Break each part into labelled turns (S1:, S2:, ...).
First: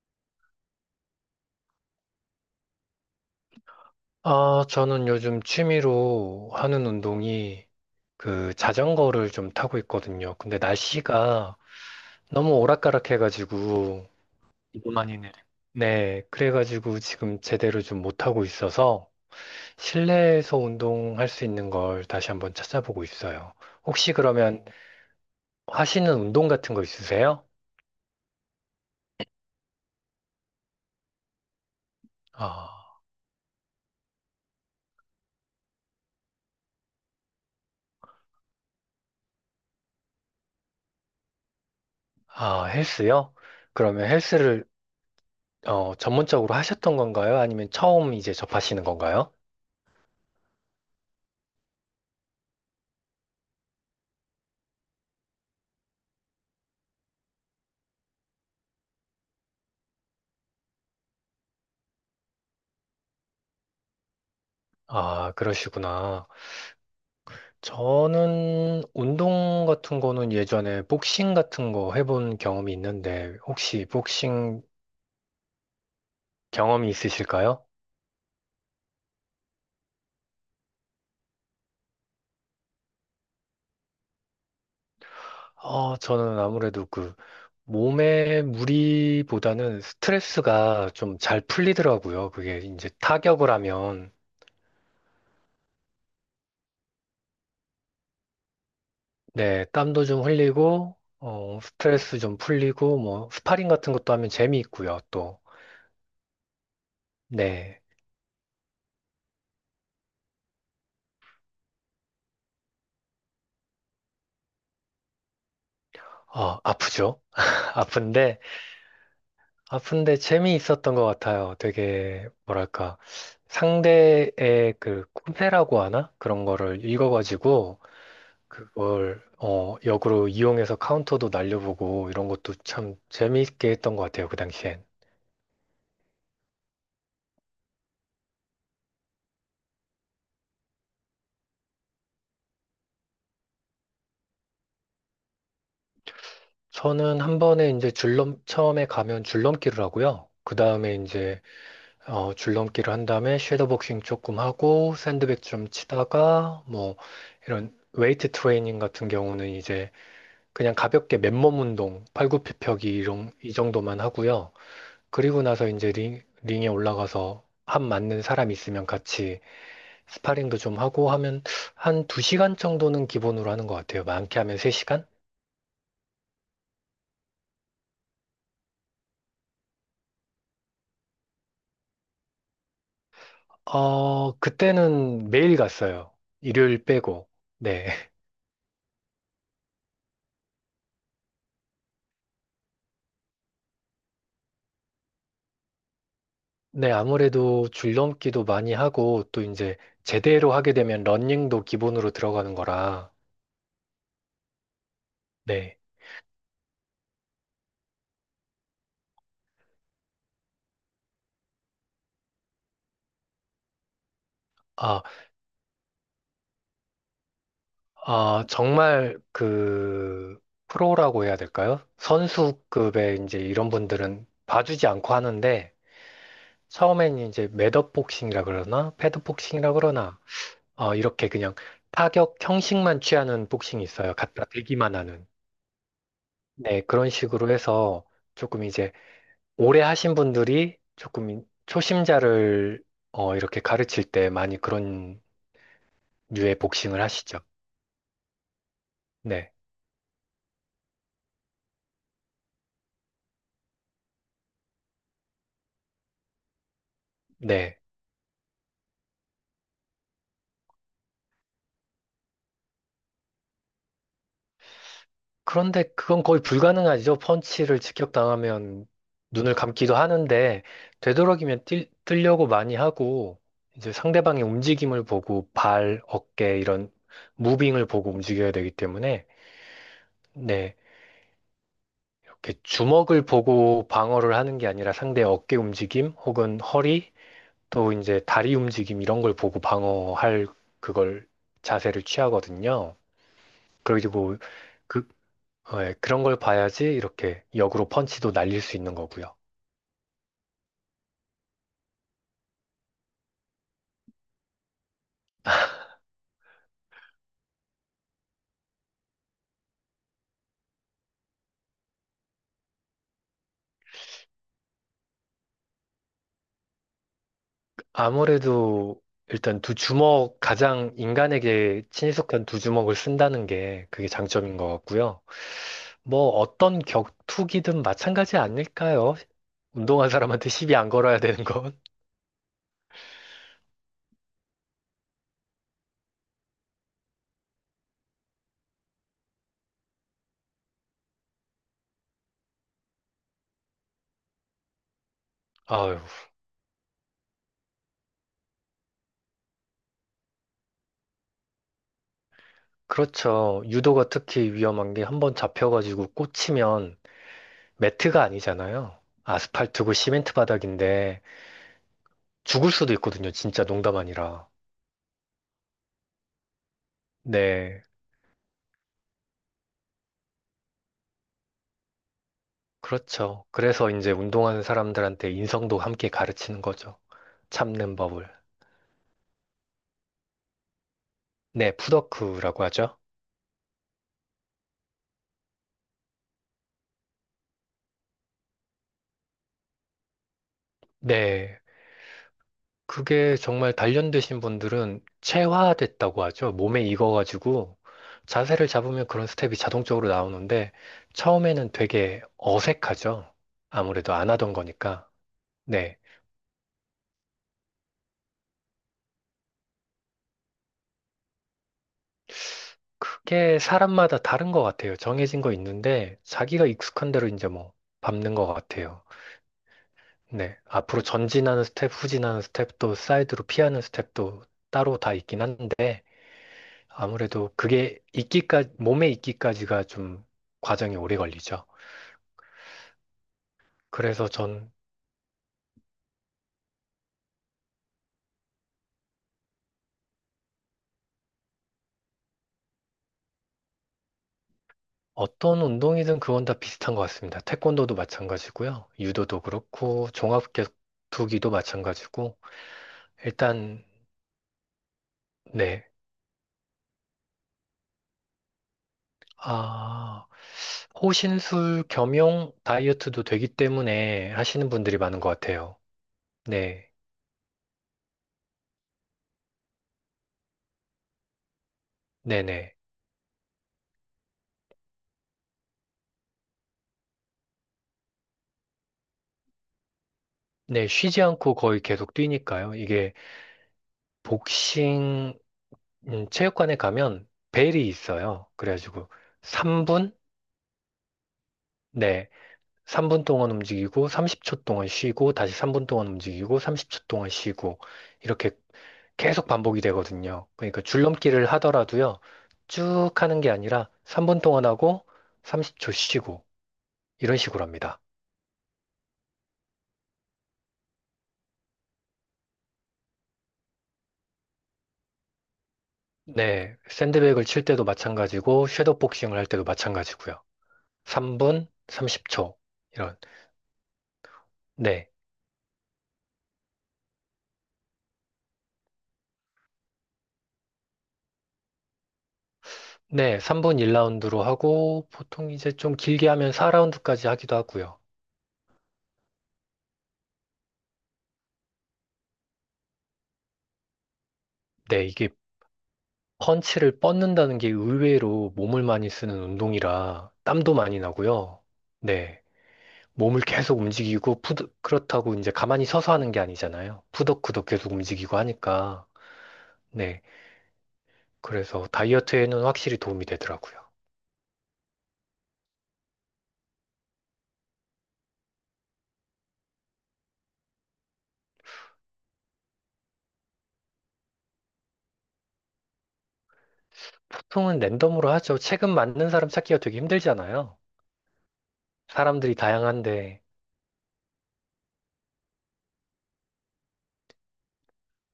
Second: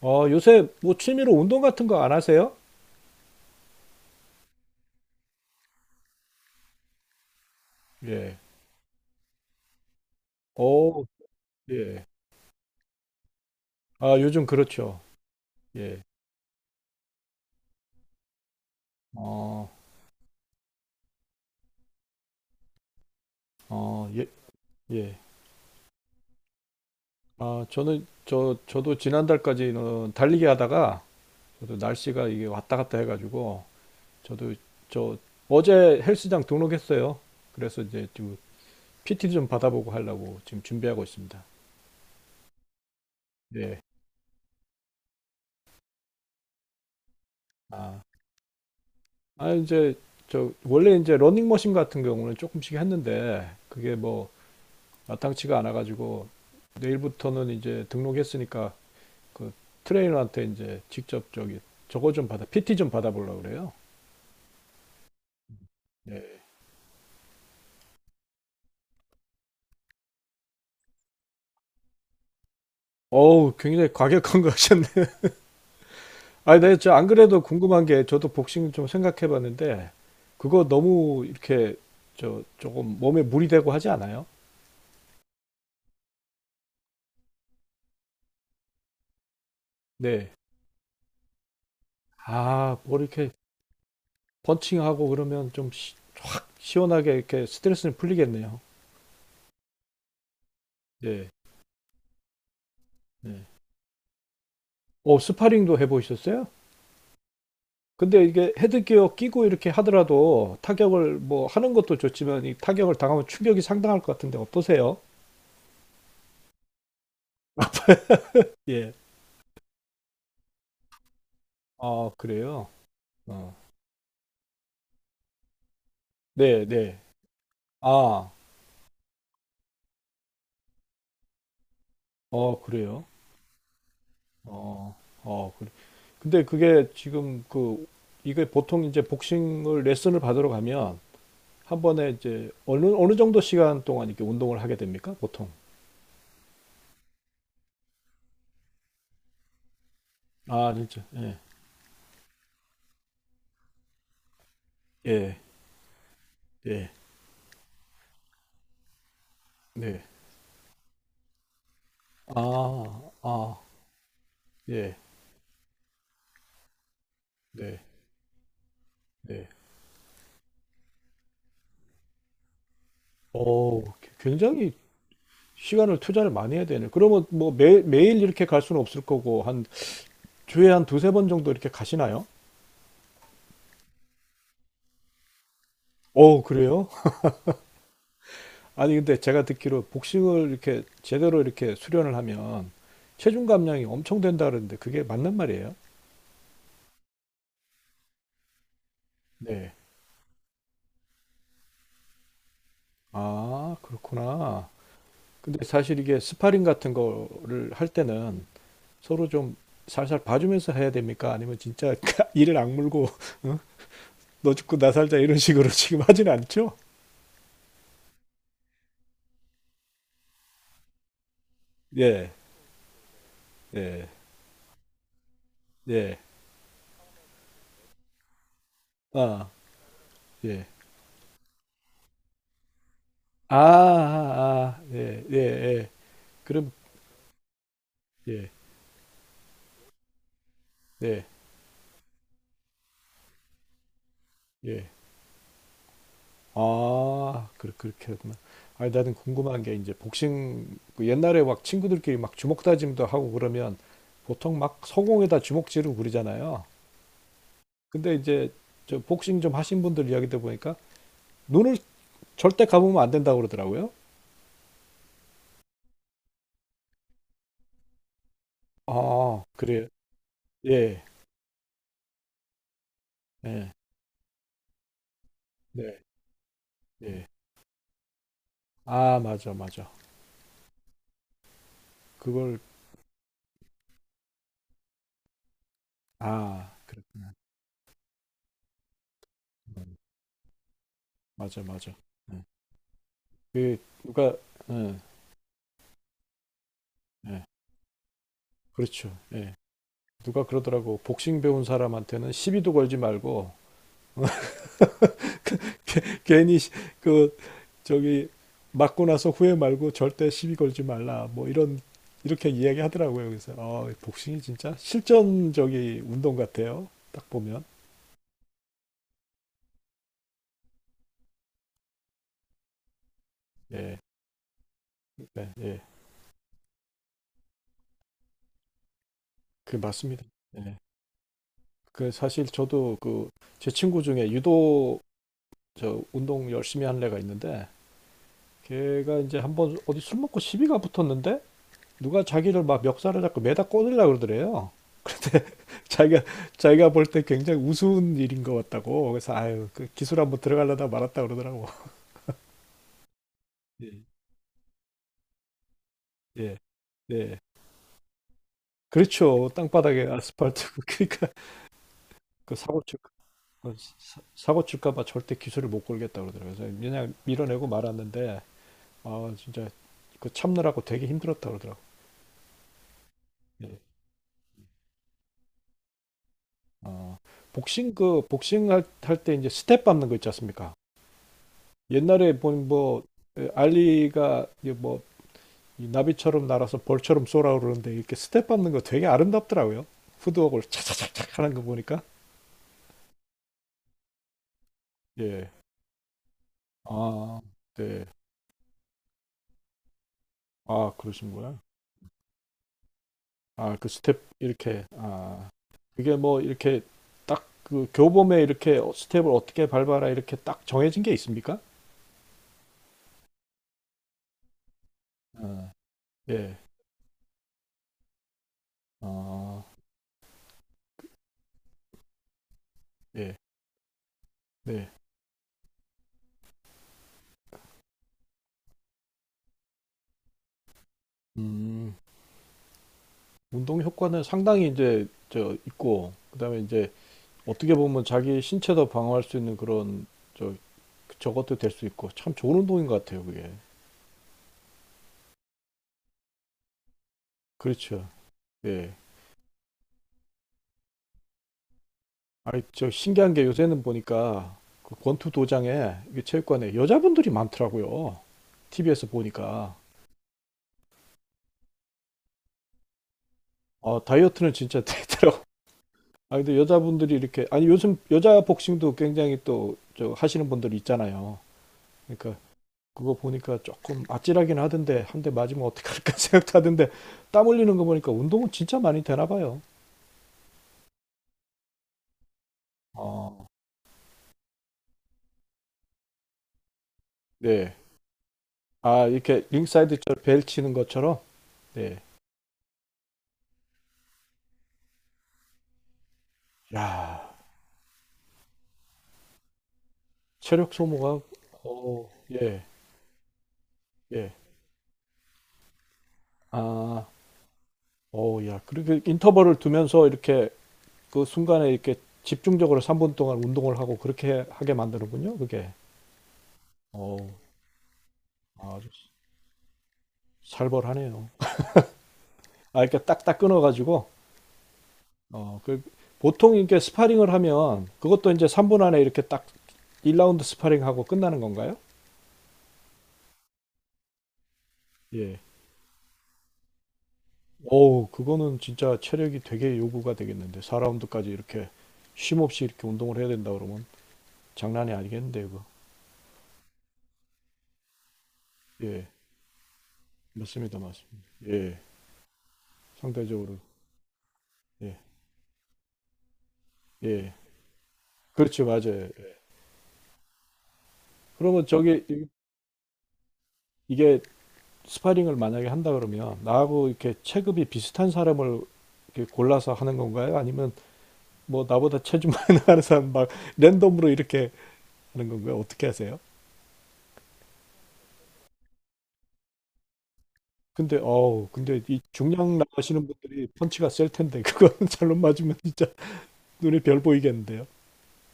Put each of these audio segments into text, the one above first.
S1: 어, 요새 뭐 취미로 운동 같은 거 안 하세요?
S2: 아, 저는 요즘 취미로 하는 운동이
S1: 예.
S2: 그 자전거를 좀 타고 있거든요. 근데
S1: 오.
S2: 날씨가
S1: 예.
S2: 너무 오락가락해가지고,
S1: 아, 요즘
S2: 이거
S1: 그렇죠.
S2: 많이 내려.
S1: 예.
S2: 네, 그래가지고 지금 제대로 좀 못하고 있어서
S1: 어,
S2: 실내에서 운동할 수 있는 걸 다시 한번 찾아보고 있어요.
S1: 어,
S2: 혹시
S1: 예,
S2: 그러면
S1: 예.
S2: 하시는 운동 같은 거 있으세요?
S1: 아, 저는 저도 지난달까지는 달리기 하다가 저도 날씨가 이게
S2: 아,
S1: 왔다 갔다 해가지고 저도 저 어제 헬스장 등록했어요. 그래서 이제 지금 PT 좀 받아보고 하려고 지금 준비하고 있습니다.
S2: 아, 헬스요?
S1: 예.
S2: 그러면 헬스를 전문적으로 하셨던 건가요? 아니면
S1: 아,
S2: 처음 이제 접하시는 건가요?
S1: 아 이제 저 원래 이제 러닝머신 같은 경우는 조금씩 했는데 그게 뭐 마땅치가 않아가지고 내일부터는 이제 등록했으니까 그 트레이너한테 이제 직접 저기 저거 좀 받아 PT 좀 받아보려고 그래요.
S2: 아, 그러시구나.
S1: 네.
S2: 저는 운동 같은 거는 예전에 복싱 같은 거 해본 경험이 있는데
S1: 어우,
S2: 혹시
S1: 굉장히 과격한 거
S2: 복싱
S1: 하셨네. 아니, 네,
S2: 경험이
S1: 저안 그래도
S2: 있으실까요?
S1: 궁금한 게 저도 복싱 좀 생각해봤는데 그거 너무 이렇게 저 조금 몸에 물이 되고 하지 않아요?
S2: 저는 아무래도 그 몸의 무리보다는
S1: 네.
S2: 스트레스가 좀 잘 풀리더라고요. 그게
S1: 아,
S2: 이제
S1: 뭐 이렇게
S2: 타격을 하면.
S1: 펀칭하고 그러면 좀 시, 원하게 이렇게 스트레스는 풀리겠네요.
S2: 네, 땀도 좀 흘리고
S1: 네.
S2: 스트레스 좀 풀리고 뭐
S1: 네.
S2: 스파링 같은 것도 하면 재미있고요.
S1: 어,
S2: 또
S1: 스파링도 해보셨어요?
S2: 네.
S1: 근데 이게 헤드기어 끼고 이렇게 하더라도 타격을 뭐 하는 것도 좋지만 이 타격을 당하면 충격이 상당할 것 같은데 어떠세요?
S2: 아프죠? 아픈데
S1: 예.
S2: 아픈데 재미있었던 것 같아요.
S1: 아,
S2: 되게,
S1: 그래요?
S2: 뭐랄까,
S1: 어.
S2: 상대의 그 꿈새라고 하나? 그런
S1: 네,
S2: 거를
S1: 네.
S2: 읽어가지고,
S1: 아,
S2: 그걸, 역으로 이용해서 카운터도 날려보고, 이런 것도
S1: 어,
S2: 참
S1: 그래요?
S2: 재미있게 했던 것 같아요. 그 당시엔.
S1: 어, 어, 그래. 근데 그게 지금 그, 이게 보통 이제 복싱을 레슨을 받으러 가면 한 번에 이제 어느, 어느 정도 시간 동안 이렇게 운동을 하게 됩니까? 보통.
S2: 저는 한 번에 이제 줄넘, 처음에 가면 줄넘기를 하고요. 그
S1: 아,
S2: 다음에
S1: 진짜. 예,
S2: 이제, 줄넘기를 한 다음에 섀도복싱 조금 하고,
S1: 예,
S2: 샌드백 좀 치다가,
S1: 예,
S2: 뭐, 이런 웨이트 트레이닝 같은 경우는 이제,
S1: 네.
S2: 그냥 가볍게 맨몸 운동, 팔굽혀펴기
S1: 아,
S2: 이 정도만 하고요.
S1: 예,
S2: 그리고 나서 이제 링, 링에 올라가서 한
S1: 네,
S2: 맞는 사람 있으면 같이
S1: 네.
S2: 스파링도 좀 하고 하면 한 2시간 정도는 기본으로 하는 것
S1: 어,
S2: 같아요. 많게 하면
S1: 굉장히
S2: 3시간?
S1: 시간을 투자를 많이 해야 되네. 그러면 뭐 매, 매일 이렇게 갈 수는 없을 거고, 한 주에 한 두세 번 정도 이렇게 가시나요?
S2: 어, 그때는 매일 갔어요.
S1: 어,
S2: 일요일
S1: 그래요?
S2: 빼고. 네.
S1: 아니, 근데 제가 듣기로 복싱을 이렇게 제대로 이렇게 수련을 하면 체중 감량이 엄청 된다 그러는데 그게 맞는 말이에요?
S2: 네, 아무래도 줄넘기도 많이 하고 또
S1: 네.
S2: 이제 제대로 하게 되면 러닝도 기본으로 들어가는 거라.
S1: 아, 그렇구나. 근데
S2: 네.
S1: 사실 이게 스파링 같은 거를 할 때는 서로 좀 살살 봐주면서 해야 됩니까? 아니면 진짜 이를 악물고, 어? 너 죽고 나
S2: 아,
S1: 살자 이런 식으로 지금 하진 않죠?
S2: 정말 그 프로라고 해야 될까요?
S1: 예,
S2: 선수급의 이제 이런
S1: 예,
S2: 분들은 봐주지 않고 하는데
S1: 예,
S2: 처음엔 이제 매업복싱이라 그러나
S1: 아,
S2: 패드복싱이라 그러나
S1: 예,
S2: 이렇게 그냥 타격 형식만 취하는 복싱이 있어요. 갖다
S1: 아,
S2: 대기만
S1: 예,
S2: 하는.
S1: 예, 예. 그럼,
S2: 네, 그런 식으로 해서
S1: 예,
S2: 조금 이제 오래 하신 분들이
S1: 예,
S2: 조금 초심자를 이렇게 가르칠 때 많이
S1: 예.
S2: 그런 류의 복싱을 하시죠.
S1: 아, 그, 그렇게 하구나. 아니, 나는
S2: 네.
S1: 궁금한 게 이제 복싱, 그 옛날에 막 친구들끼리 막 주먹 다짐도 하고 그러면 보통 막 서공에다 주먹 지르고 그러잖아요.
S2: 네.
S1: 근데 이제 저 복싱 좀 하신 분들 이야기 들어보니까 눈을 절대 감으면 안 된다고 그러더라고요.
S2: 그런데 그건 거의 불가능하죠. 펀치를 직격당하면
S1: 아,
S2: 눈을
S1: 그래요.
S2: 감기도 하는데,
S1: 예,
S2: 되도록이면 뛰려고 많이 하고,
S1: 예,
S2: 이제 상대방의 움직임을 보고,
S1: 네,
S2: 발, 어깨, 이런
S1: 예.
S2: 무빙을 보고 움직여야 되기
S1: 아,
S2: 때문에,
S1: 맞아, 맞아.
S2: 네, 이렇게
S1: 그걸.
S2: 주먹을 보고 방어를 하는 게 아니라 상대의 어깨 움직임, 혹은
S1: 아,
S2: 허리,
S1: 그렇구나.
S2: 또 이제 다리 움직임 이런 걸 보고
S1: 음.
S2: 방어할 그걸
S1: 맞아, 맞아.
S2: 자세를
S1: 예.
S2: 취하거든요.
S1: 그. 누가.
S2: 그리고
S1: 예,
S2: 그 예, 그런 걸 봐야지 이렇게
S1: 예.
S2: 역으로 펀치도 날릴 수 있는
S1: 그렇죠.
S2: 거고요.
S1: 예. 누가 그러더라고. 복싱 배운 사람한테는 시비도 걸지 말고 괜히 시- 그 저기 맞고 나서 후회 말고 절대 시비 걸지 말라. 뭐 이런, 이렇게 이야기하더라고요. 그래서 어, 복싱이 진짜 실전적인 운동 같아요. 딱 보면.
S2: 아무래도 일단 두 주먹, 가장 인간에게 친숙한 두 주먹을 쓴다는 게
S1: 예.
S2: 그게 장점인 것 같고요.
S1: 네, 예.
S2: 뭐 어떤 격투기든 마찬가지 아닐까요?
S1: 그
S2: 운동한
S1: 맞습니다.
S2: 사람한테 시비
S1: 예.
S2: 안 걸어야 되는 건.
S1: 그 사실 저도 그 제 친구 중에 유도 저 운동 열심히 하는 애가 있는데 걔가 이제 한 번 어디 술 먹고 시비가 붙었는데 누가 자기를 막 멱살을 잡고 매다 꽂으려고 그러더래요. 근데
S2: 아유,
S1: 자기가 자기가 볼 때 굉장히 우스운 일인 것 같다고. 그래서 아유 그 기술 한번 들어가려다 말았다 그러더라고.
S2: 그렇죠.
S1: 예,
S2: 유도가 특히 위험한 게 한 번 잡혀가지고
S1: 예,
S2: 꽂히면
S1: 예.
S2: 매트가 아니잖아요.
S1: 그렇죠.
S2: 아스팔트고
S1: 땅바닥에
S2: 시멘트
S1: 아스팔트.
S2: 바닥인데
S1: 그러니까 그
S2: 죽을
S1: 사고
S2: 수도
S1: 칠
S2: 있거든요. 진짜
S1: 어,
S2: 농담
S1: 사-
S2: 아니라.
S1: 사고 칠까봐 절대 기술을 못 걸겠다 그러더라고요. 그래서 그냥 밀어내고
S2: 네.
S1: 말았는데 아 진짜 그 참느라고 되게 힘들었다 그러더라고.
S2: 그렇죠.
S1: 예.
S2: 그래서 이제 운동하는 사람들한테 인성도 함께 가르치는 거죠.
S1: 어,
S2: 참는 법을.
S1: 복싱 할 때 이제 스텝 밟는 거 있지 않습니까?
S2: 네,
S1: 옛날에
S2: 푸더크라고 하죠.
S1: 본뭐 알리가 이제 뭐이 나비처럼 날아서 벌처럼 쏘라 그러는데 이렇게 스텝 밟는 거 되게 아름답더라고요. 푸드웍을 차차차차 하는
S2: 네.
S1: 거 보니까.
S2: 그게 정말 단련되신 분들은
S1: 예.
S2: 체화됐다고 하죠. 몸에
S1: 아,
S2: 익어가지고
S1: 네.
S2: 자세를 잡으면 그런 스텝이 자동적으로 나오는데
S1: 아, 그러신구나.
S2: 처음에는 되게 어색하죠.
S1: 아, 그
S2: 아무래도
S1: 스텝
S2: 안 하던
S1: 이렇게
S2: 거니까.
S1: 아,
S2: 네.
S1: 그게 뭐 이렇게 딱 그 교범에 이렇게 어, 스텝을 어떻게 밟아라 이렇게 딱 정해진 게 있습니까?
S2: 그게 사람마다 다른 것 같아요. 정해진 거
S1: 아,
S2: 있는데
S1: 예.
S2: 자기가 익숙한 대로 이제 뭐 밟는 것 같아요.
S1: 아,
S2: 네. 앞으로 전진하는 스텝, 후진하는 스텝도
S1: 예.
S2: 사이드로 피하는 스텝도
S1: 네.
S2: 따로 다 있긴 한데 아무래도 그게 익기까지 몸에 익기까지가 좀 과정이 오래 걸리죠.
S1: 음. 운동 효과는
S2: 그래서
S1: 상당히
S2: 전
S1: 이제 저 있고 그다음에 이제 어떻게 보면 자기 신체도 방어할 수 있는 그런 저, 저것도 될 수 있고 참 좋은 운동인 것 같아요 그게.
S2: 어떤 운동이든 그건 다 비슷한 것 같습니다. 태권도도
S1: 그렇죠.
S2: 마찬가지고요.
S1: 예.
S2: 유도도 그렇고 종합격투기도 마찬가지고
S1: 아니 저 신기한 게 요새는
S2: 일단
S1: 보니까 그 권투
S2: 네.
S1: 도장에 이게 체육관에 여자분들이 많더라고요. TV에서 보니까
S2: 아, 호신술 겸용 다이어트도 되기
S1: 아,
S2: 때문에
S1: 다이어트는
S2: 하시는
S1: 진짜
S2: 분들이 많은 것
S1: 되더라고.
S2: 같아요.
S1: 아 근데
S2: 네.
S1: 여자분들이 이렇게 아니 요즘 여자 복싱도 굉장히 또 저 하시는 분들 있잖아요. 그러니까
S2: 네네.
S1: 그거 보니까 조금 아찔하긴 하던데 한 대 맞으면 어떡할까 생각도 하던데. 땀 흘리는 거 보니까 운동은 진짜 많이 되나 봐요.
S2: 네, 쉬지 않고 거의 계속 뛰니까요. 이게
S1: 어.
S2: 복싱 체육관에 가면
S1: 네.
S2: 벨이 있어요.
S1: 아,
S2: 그래가지고
S1: 이렇게 링사이드
S2: 3분?
S1: 저벨 치는 것처럼. 네.
S2: 네. 3분 동안 움직이고 30초 동안 쉬고 다시 3분 동안 움직이고 30초 동안
S1: 야,
S2: 쉬고 이렇게 계속 반복이 되거든요.
S1: 체력
S2: 그러니까
S1: 소모가.
S2: 줄넘기를
S1: 어,
S2: 하더라도요.
S1: 예.
S2: 쭉 하는 게 아니라
S1: 예.
S2: 3분 동안 하고 30초 쉬고
S1: 아,
S2: 이런 식으로 합니다.
S1: 어, 야. 그렇게 인터벌을 두면서 이렇게 그 순간에 이렇게 집중적으로 3분 동안 운동을 하고 그렇게 하게 만드는군요, 그게.
S2: 네.
S1: 어,
S2: 샌드백을 칠 때도 마찬가지고
S1: 아주
S2: 섀도우 복싱을 할 때도 마찬가지고요.
S1: 살벌하네요.
S2: 3분 30초.
S1: 아, 이렇게
S2: 이런.
S1: 딱딱 끊어 가지고
S2: 네.
S1: 어, 그 보통 이렇게 스파링을 하면 그것도 이제 3분 안에 이렇게 딱 1라운드 스파링하고 끝나는 건가요?
S2: 네, 3분 1라운드로 하고,
S1: 예.
S2: 보통 이제 좀 길게 하면 4라운드까지 하기도 하고요.
S1: 어우, 그거는 진짜 체력이 되게 요구가 되겠는데. 4라운드까지 이렇게 쉼 없이 이렇게 운동을 해야 된다 그러면 장난이
S2: 네, 이게
S1: 아니겠는데요, 그거.
S2: 펀치를 뻗는다는 게 의외로 몸을
S1: 예.
S2: 많이 쓰는 운동이라 땀도
S1: 맞습니다,
S2: 많이
S1: 맞습니다.
S2: 나고요.
S1: 예.
S2: 네. 몸을
S1: 상대적으로.
S2: 계속 움직이고, 푸드,
S1: 예.
S2: 그렇다고 이제 가만히 서서 하는 게 아니잖아요.
S1: 예.
S2: 푸덕푸덕 계속 움직이고
S1: 그렇죠, 맞아요.
S2: 하니까.
S1: 예.
S2: 네.
S1: 그러면
S2: 그래서
S1: 저기, 이-
S2: 다이어트에는 확실히 도움이 되더라고요.
S1: 이게 스파링을 만약에 한다 그러면 나하고 이렇게 체급이 비슷한 사람을 이렇게 골라서 하는 건가요? 아니면 뭐 나보다 체중 많이 나가는 사람 막 랜덤으로 이렇게 하는 건가요? 어떻게 하세요?
S2: 보통은 랜덤으로 하죠. 체급 맞는 사람 찾기가 되게 힘들잖아요.
S1: 근데 어우 근데 이
S2: 사람들이
S1: 중량 나가시는
S2: 다양한데.
S1: 분들이 펀치가 셀 텐데 그거는 잘못 맞으면 진짜 눈에 별 보이겠는데요.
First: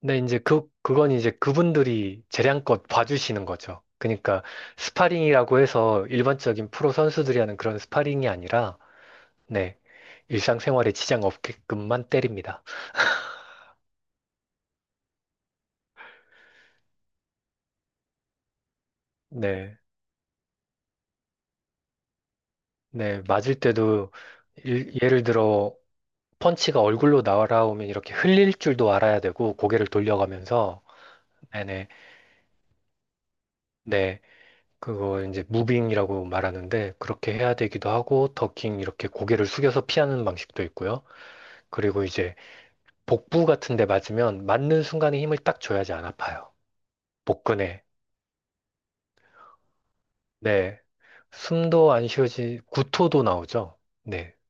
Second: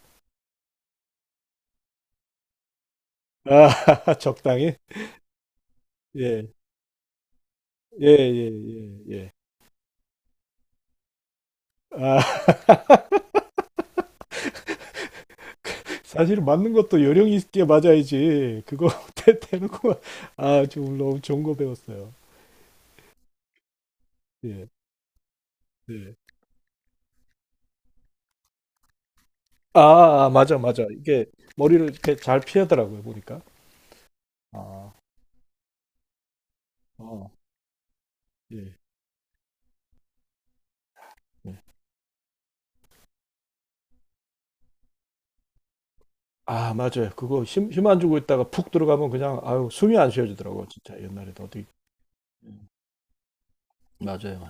S2: 근데 이제 그건 이제 그분들이 재량껏 봐주시는 거죠.
S1: 아
S2: 그러니까
S1: 적당히.
S2: 스파링이라고 해서
S1: 예,
S2: 일반적인 프로 선수들이 하는 그런
S1: 예,
S2: 스파링이 아니라,
S1: 예,
S2: 네, 일상생활에 지장 없게끔만
S1: 예예아.
S2: 때립니다.
S1: 사실 맞는 것도 요령 있게 맞아야지 그거 대-
S2: 네,
S1: 대놓고. 아 지금 너무 좋은 거 배웠어요.
S2: 네, 맞을 때도
S1: 예.
S2: 예를 들어
S1: 예.
S2: 펀치가 얼굴로 날아오면 이렇게 흘릴 줄도 알아야 되고 고개를
S1: 아, 아 맞아
S2: 돌려가면서,
S1: 맞아 이게 머리를
S2: 네네,
S1: 이렇게 잘 피하더라고요 보니까.
S2: 네,
S1: 아,
S2: 그거 이제 무빙이라고 말하는데
S1: 어,
S2: 그렇게 해야 되기도 하고
S1: 예,
S2: 더킹 이렇게 고개를 숙여서 피하는 방식도 있고요.
S1: 예.
S2: 그리고 이제 복부 같은 데 맞으면 맞는 순간에 힘을 딱 줘야지 안 아파요.
S1: 아, 맞아요. 그거 힘,
S2: 복근에.
S1: 힘 안 주고 있다가 푹 들어가면 그냥, 아유, 숨이 안 쉬어지더라고,
S2: 네.
S1: 진짜. 옛날에도 어디.
S2: 숨도 안 쉬어지,
S1: 음,
S2: 구토도 나오죠. 네.
S1: 맞아요, 맞아요.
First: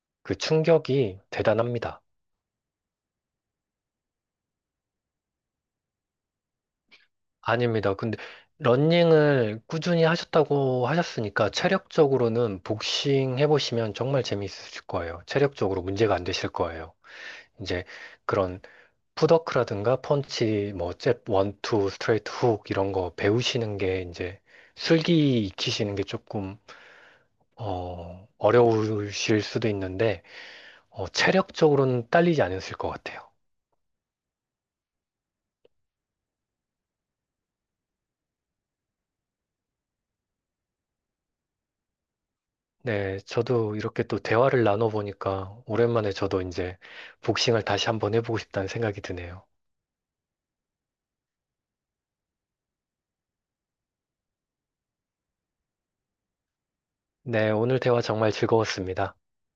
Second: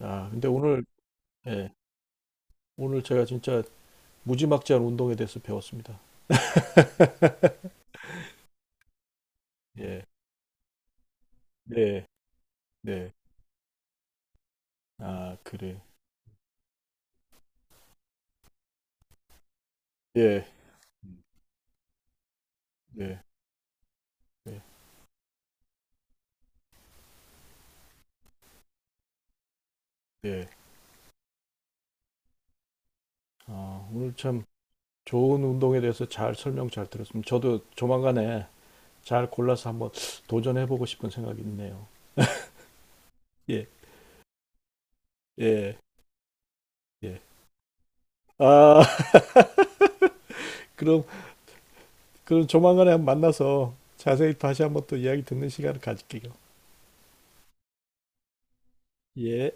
S1: 아,
S2: 그
S1: 근데 오늘,
S2: 충격이
S1: 예,
S2: 대단합니다.
S1: 오늘 제가 진짜 무지막지한 운동에 대해서 배웠습니다.
S2: 아닙니다. 근데 러닝을 꾸준히
S1: 예,
S2: 하셨다고 하셨으니까
S1: 네,
S2: 체력적으로는
S1: 네.
S2: 복싱 해보시면 정말 재미있으실 거예요.
S1: 아, 그래.
S2: 체력적으로 문제가 안 되실 거예요. 이제 그런 풋워크라든가
S1: 예,
S2: 펀치, 뭐,
S1: 음,
S2: 잽, 원, 투, 스트레이트, 훅 이런 거
S1: 네,
S2: 배우시는 게 이제
S1: 네,
S2: 술기 익히시는 게 조금 어려우실 수도 있는데,
S1: 네.
S2: 체력적으로는 딸리지 않으실 것 같아요.
S1: 아, 오늘 참 좋은 운동에 대해서 잘 설명 잘 들었습니다. 저도 조만간에 잘 골라서 한번 도전해보고 싶은 생각이 있네요.
S2: 네,
S1: 예,
S2: 저도 이렇게 또 대화를 나눠보니까
S1: 예,
S2: 오랜만에 저도 이제
S1: 예.
S2: 복싱을 다시 한번 해보고 싶다는
S1: 아,
S2: 생각이 드네요.
S1: 그럼 그럼 조만간에 한번 만나서 자세히 다시 한번 또 이야기 듣는 시간을 가질게요.
S2: 네, 오늘 대화 정말 즐거웠습니다.
S1: 예.